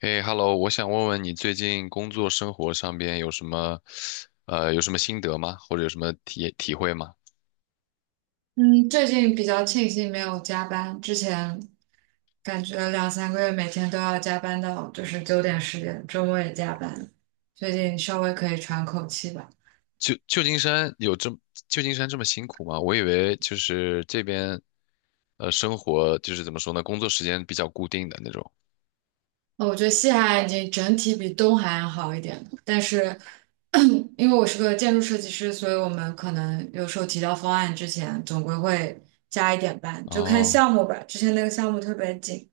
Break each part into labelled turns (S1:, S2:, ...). S1: 哎，Hello，我想问问你最近工作生活上边有什么，有什么心得吗？或者有什么体会吗？
S2: 嗯，最近比较庆幸没有加班，之前感觉两三个月每天都要加班到就是9点10点，周末也加班，最近稍微可以喘口气吧。
S1: 旧旧金山有这么旧金山这么辛苦吗？我以为就是这边生活就是怎么说呢，工作时间比较固定的那种。
S2: 我觉得西海岸已经整体比东海岸好一点了，但是 因为我是个建筑设计师，所以我们可能有时候提交方案之前，总归会加一点班，就看
S1: 哦
S2: 项目吧。之前那个项目特别紧。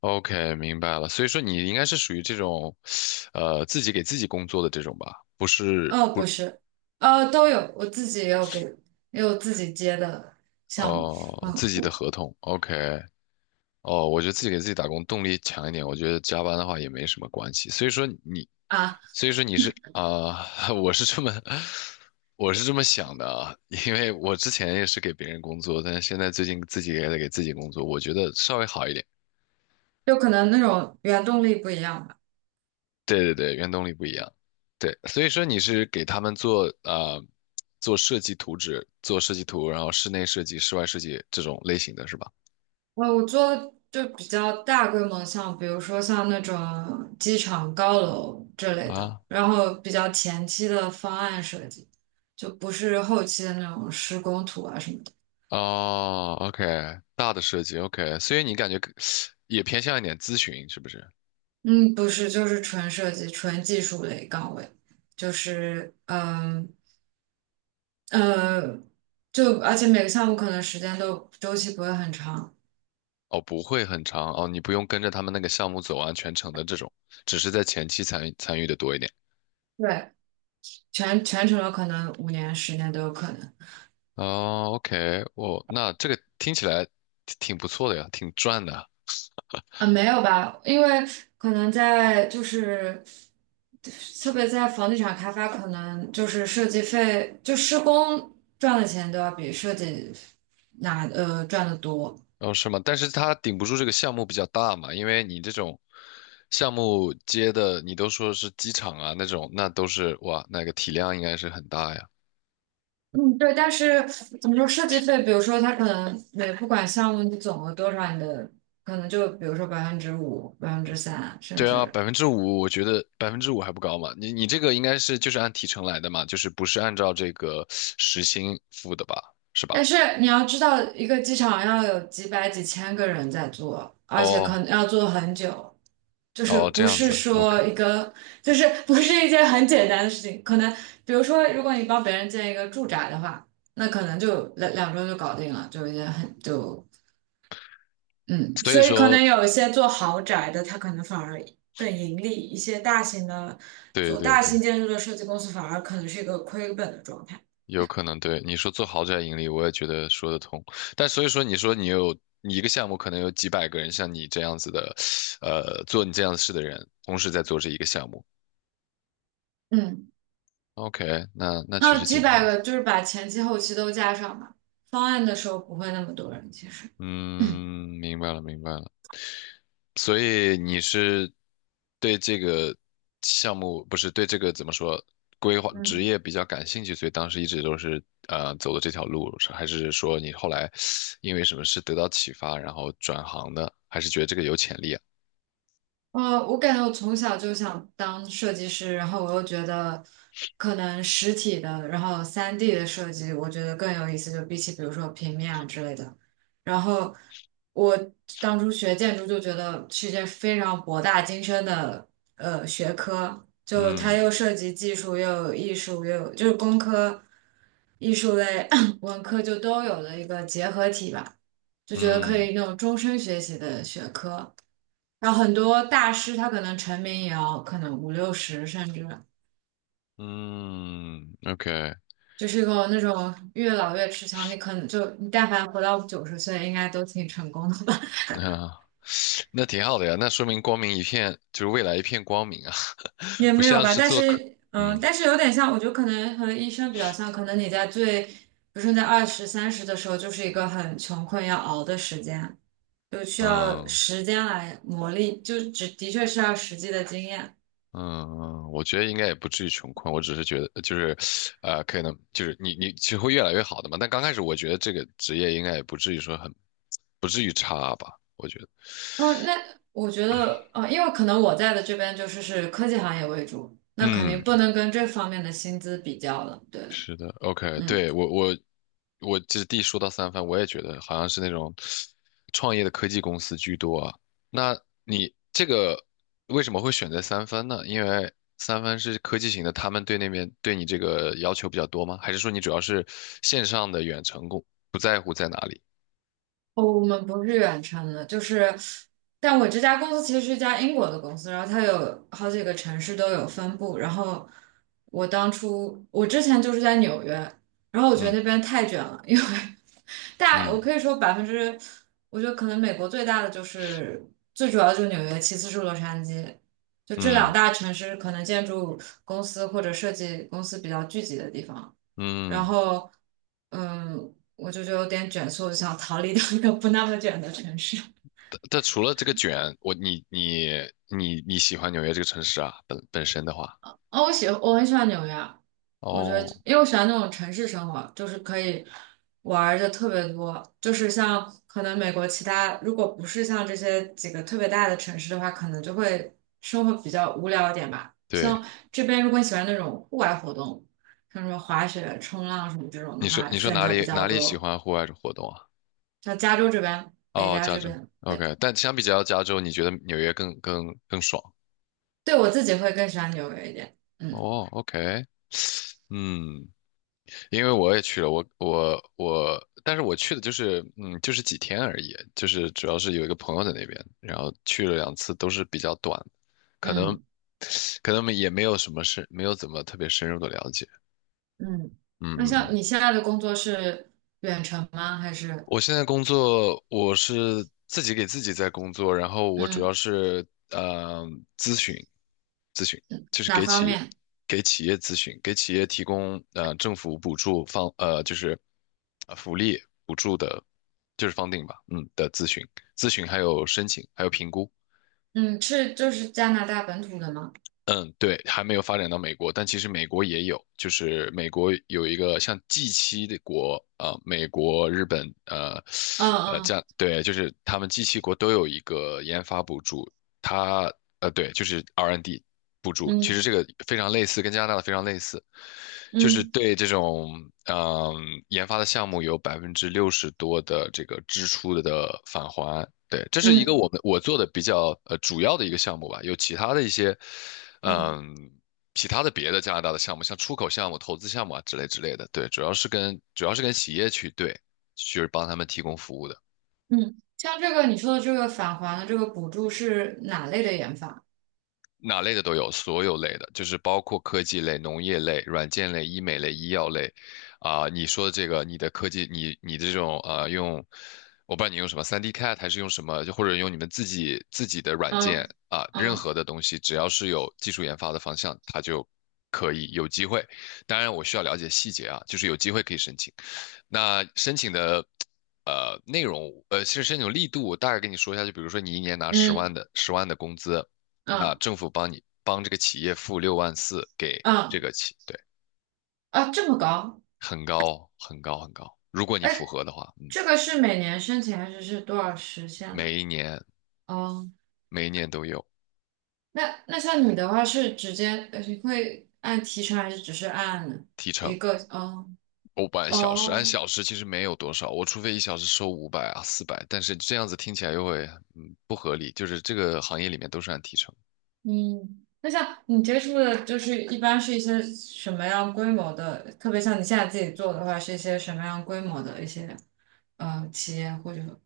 S1: ，OK，明白了。所以说你应该是属于这种，自己给自己工作的这种吧？不是
S2: 哦，
S1: 不
S2: 不是，都有，我自己也有给，也有自己接的项目。
S1: 哦，
S2: 嗯。
S1: 自己的合同。OK，哦，我觉得自己给自己打工动力强一点，我觉得加班的话也没什么关系。
S2: 啊，
S1: 所以说你是啊、我是这么想的啊，因为我之前也是给别人工作，但是现在最近自己也在给自己工作，我觉得稍微好一点。
S2: 就可能那种原动力不一样吧。
S1: 对对对，原动力不一样。对，所以说你是给他们做设计图纸，做设计图，然后室内设计、室外设计这种类型的是吧？
S2: 我做就比较大规模，像比如说像那种机场高楼这类的，
S1: 啊，
S2: 然后比较前期的方案设计，就不是后期的那种施工图啊什么的。
S1: 哦，OK，大的设计，OK，所以你感觉更也偏向一点咨询，是不是？
S2: 嗯，不是，就是纯设计、纯技术类岗位，就是呃，就而且每个项目可能时间都周期不会很长。
S1: 哦，不会很长哦，你不用跟着他们那个项目走完全程的这种，只是在前期参与参与的多一点。
S2: 对，全程有可能5年、10年都有可能。
S1: 哦，OK，哦，那这个听起来挺不错的呀，挺赚的。
S2: 啊，没有吧？因为可能在就是，特别在房地产开发，可能就是设计费，就施工赚的钱都要比设计拿赚的多。
S1: 哦，是吗？但是它顶不住这个项目比较大嘛，因为你这种项目接的，你都说是机场啊那种，那都是哇，那个体量应该是很大呀。
S2: 嗯，对，但是怎么说设计费？比如说，它可能每不管项目你总额多少，你的可能就比如说5%、3%，甚
S1: 对啊，
S2: 至
S1: 百分之五，我觉得百分之五还不高嘛。你这个应该是就是按提成来的嘛，就是不是按照这个时薪付的吧？是吧？
S2: 但是你要知道，一个机场要有几百几千个人在做，而且可能
S1: 哦
S2: 要做很久，就是
S1: 哦，这
S2: 不
S1: 样
S2: 是
S1: 子，OK。
S2: 说一个，就是不是一件很简单的事情。可能比如说，如果你帮别人建一个住宅的话，那可能就两周就搞定了，就一件很就嗯，
S1: 所以
S2: 所以可
S1: 说，
S2: 能有一些做豪宅的，他可能反而更盈利；一些大型的
S1: 对
S2: 做
S1: 对
S2: 大
S1: 对，
S2: 型建筑的设计公司，反而可能是一个亏本的状态。
S1: 有可能对你说做豪宅盈利，我也觉得说得通。但所以说，你一个项目可能有几百个人像你这样子的，做你这样的事的人，同时在做这一个项目。
S2: 嗯。
S1: OK，那那其
S2: 那
S1: 实
S2: 几
S1: 竞
S2: 百
S1: 争，
S2: 个，就是把前期后期都加上吧。方案的时候不会那么多人，其实。
S1: 嗯，明白了明白了。所以你是对这个项目，不是对这个怎么说，规划职
S2: 嗯。
S1: 业比较感兴趣，所以当时一直都是走的这条路，是还是说你后来因为什么事得到启发，然后转行的，还是觉得这个有潜力啊？
S2: 我感觉我从小就想当设计师，然后我又觉得可能实体的，然后3D 的设计，我觉得更有意思，就比起比如说平面啊之类的。然后我当初学建筑就觉得是一件非常博大精深的学科，就它
S1: 嗯
S2: 又涉及技术，又有艺术，又有就是工科、艺术类、文科就都有的一个结合体吧，就觉得可
S1: 嗯
S2: 以那种终身学习的学科。然后很多大师他可能成名也要可能五六十，甚至
S1: 嗯，OK，
S2: 就是一个那种越老越吃香。你可能就你但凡活到90岁，应该都挺成功的吧？
S1: 那那挺好的呀，那说明光明一片，就是未来一片光明啊，
S2: 也
S1: 不
S2: 没有
S1: 像
S2: 吧，
S1: 是
S2: 但
S1: 做客，
S2: 是，
S1: 嗯
S2: 但是有点像，我觉得可能和医生比较像，可能你在最，比如说你在二十三十的时候，就是一个很穷困要熬的时间，就需要
S1: 嗯。
S2: 时间来磨砺，就只的确是要实际的经验。
S1: 嗯，我觉得应该也不至于穷困，我只是觉得就是，可能就是你其实会越来越好的嘛。但刚开始我觉得这个职业应该也不至于说很，不至于差吧，我觉得。
S2: 哦，那我觉得，哦，因为可能我在的这边就是是科技行业为主，那肯定
S1: 嗯，
S2: 不能跟这方面的薪资比较了。对，
S1: 是的，OK，
S2: 嗯。
S1: 对，我这第一说到三分，我也觉得好像是那种创业的科技公司居多啊。那你这个为什么会选择三分呢？因为三分是科技型的，他们对那边对你这个要求比较多吗？还是说你主要是线上的远程工，不在乎在哪里？
S2: 哦，我们不是远程的，就是，但我这家公司其实是一家英国的公司，然后它有好几个城市都有分部。然后我当初，我之前就是在纽约，然后我觉得
S1: 嗯
S2: 那边太卷了，因为 大，
S1: 嗯
S2: 我可以说百分之，我觉得可能美国最大的就是最主要的就是纽约，其次是洛杉矶，就这两
S1: 嗯
S2: 大城市可能建筑公司或者设计公司比较聚集的地方。然
S1: 嗯。
S2: 后，我就有点卷，所以我就想逃离到一个不那么卷的城市。
S1: 但除了这个卷，我你你你你喜欢纽约这个城市啊，本身的话，
S2: 哦，我很喜欢纽约啊，我觉得
S1: 哦，
S2: 因为我喜欢那种城市生活，就是可以玩儿的特别多。就是像可能美国其他，如果不是像这些几个特别大的城市的话，可能就会生活比较无聊一点吧。
S1: 对。
S2: 像这边，如果你喜欢那种户外活动，像什么滑雪、冲浪什么这种
S1: 你
S2: 的
S1: 说
S2: 话，
S1: 你说
S2: 选
S1: 哪
S2: 择比
S1: 里
S2: 较
S1: 哪里喜
S2: 多。
S1: 欢户外活动啊？
S2: 像加州这边，北
S1: 哦，
S2: 加
S1: 加
S2: 这
S1: 州
S2: 边。对。
S1: ，OK。但相比较加州，你觉得纽约更爽？
S2: 对我自己会更喜欢纽约一点。嗯
S1: 哦，OK，嗯，因为我也去了，我我我，但是我去的就是几天而已，就是主要是有一个朋友在那边，然后去了两次，都是比较短，可能
S2: 嗯
S1: 可能也没有什么深，没有怎么特别深入的了解。
S2: 嗯，那
S1: 嗯，
S2: 像你现在的工作是远程吗？还是
S1: 我现在工作，我是自己给自己在工作，然后我主要
S2: 嗯
S1: 是呃咨询，咨询就是
S2: 哪
S1: 给
S2: 方
S1: 企业
S2: 面？
S1: 给企业咨询，给企业提供政府补助方就是福利补助的，就是 f u 吧，的咨询还有申请还有评估。
S2: 嗯，是就是加拿大本土的吗？
S1: 嗯，对，还没有发展到美国，但其实美国也有，就是美国有一个像 g 七的国，啊，美国、日本，
S2: 嗯
S1: 这样，
S2: 嗯
S1: 对，就是他们 g 七国都有一个研发补助，它，对，就是 R&D N 补助，其实
S2: 嗯
S1: 这个非常类似，跟加拿大的非常类似，就是
S2: 嗯
S1: 对这种，嗯、研发的项目有60%多的这个支出的返还。对，这是一个
S2: 嗯
S1: 我做的比较主要的一个项目吧，有
S2: 嗯
S1: 嗯，其他的别的加拿大的项目，像出口项目、投资项目啊之类之类的，对，主要是跟企业去对，就是帮他们提供服务的。
S2: 嗯，像这个你说的这个返还的这个补助是哪类的研发？
S1: 哪类的都有，所有类的，就是包括科技类、农业类、软件类、医美类、医药类，啊、你说的这个，你的科技，你的这种用，我不知道你用什么 3D CAD 还是用什么，就或者用你们自己的软件
S2: 嗯
S1: 啊、任
S2: 嗯
S1: 何的东西，只要是有技术研发的方向，它就可以有机会。当然，我需要了解细节啊，就是有机会可以申请。那申请的内容，其实申请力度，我大概跟你说一下，就比如说你一年拿
S2: 嗯
S1: 十万的工资，那
S2: 嗯
S1: 政府帮这个企业付6.4万给这
S2: 嗯
S1: 个企，对，
S2: 啊，这么高？
S1: 很高很高很高。如果你符
S2: 哎，
S1: 合的话，嗯，
S2: 这个是每年申请还是多少时限呢？
S1: 每一年
S2: 哦。
S1: 每一年都有
S2: 那像你的话是直接，你会按提成还是只是按
S1: 提成。
S2: 一个？哦
S1: 不按小时按
S2: 哦，
S1: 小时其实没有多少，我除非一小时收500啊400 4 0但是这样子听起来又会不合理，就是这个行业里面都是按提成。
S2: 嗯，那像你接触的，就是一般是一些什么样规模的？特别像你现在自己做的话，是一些什么样规模的一些企业或者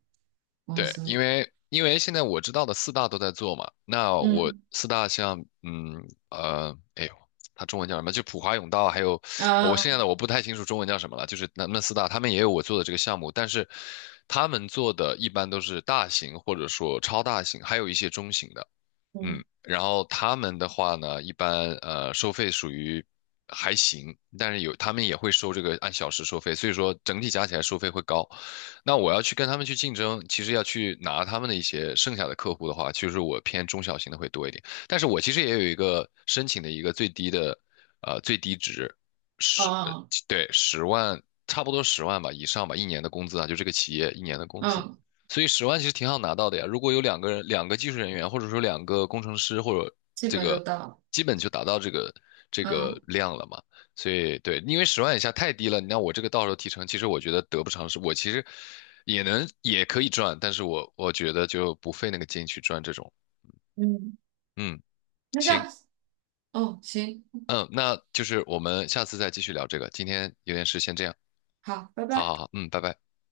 S2: 公
S1: 对，因
S2: 司？
S1: 为因为现在我知道的四大都在做嘛，那我
S2: 嗯
S1: 四大像哎呦，它中文叫什么？就普华永道，还有我现在
S2: 嗯
S1: 的我不太清楚中文叫什么了，就是那四大，他们也有我做的这个项目，但是他们做的一般都是大型或者说超大型，还有一些中型的。嗯，
S2: 嗯
S1: 然后他们的话呢，一般收费属于还行，但是有他们也会收这个按小时收费，所以说整体加起来收费会高。那我要去跟他们去竞争，其实要去拿他们的一些剩下的客户的话，其实我偏中小型的会多一点。但是我其实也有一个申请的一个最低的最低值十呃
S2: 哦
S1: 对，十万，差不多十万吧以上吧，一年的工资啊，就这个企业一年的工资。
S2: 嗯，
S1: 所以十万其实挺好拿到的呀。如果有两个人、两个技术人员，或者说两个工程师，或者
S2: 基
S1: 这
S2: 本就
S1: 个，
S2: 到了
S1: 基本就达到这个
S2: 嗯
S1: 量了嘛。所以对，因为十万以下太低了，你让我这个到时候提成，其实我觉得得不偿失。我其实也可以赚，但是我觉得就不费那个劲去赚这种。
S2: 嗯，
S1: 嗯，
S2: 那
S1: 行，
S2: 像哦行，
S1: 嗯，那就是我们下次再继续聊这个。今天有点事，先这样。
S2: 好，拜
S1: 好
S2: 拜。
S1: 好好，嗯，拜拜。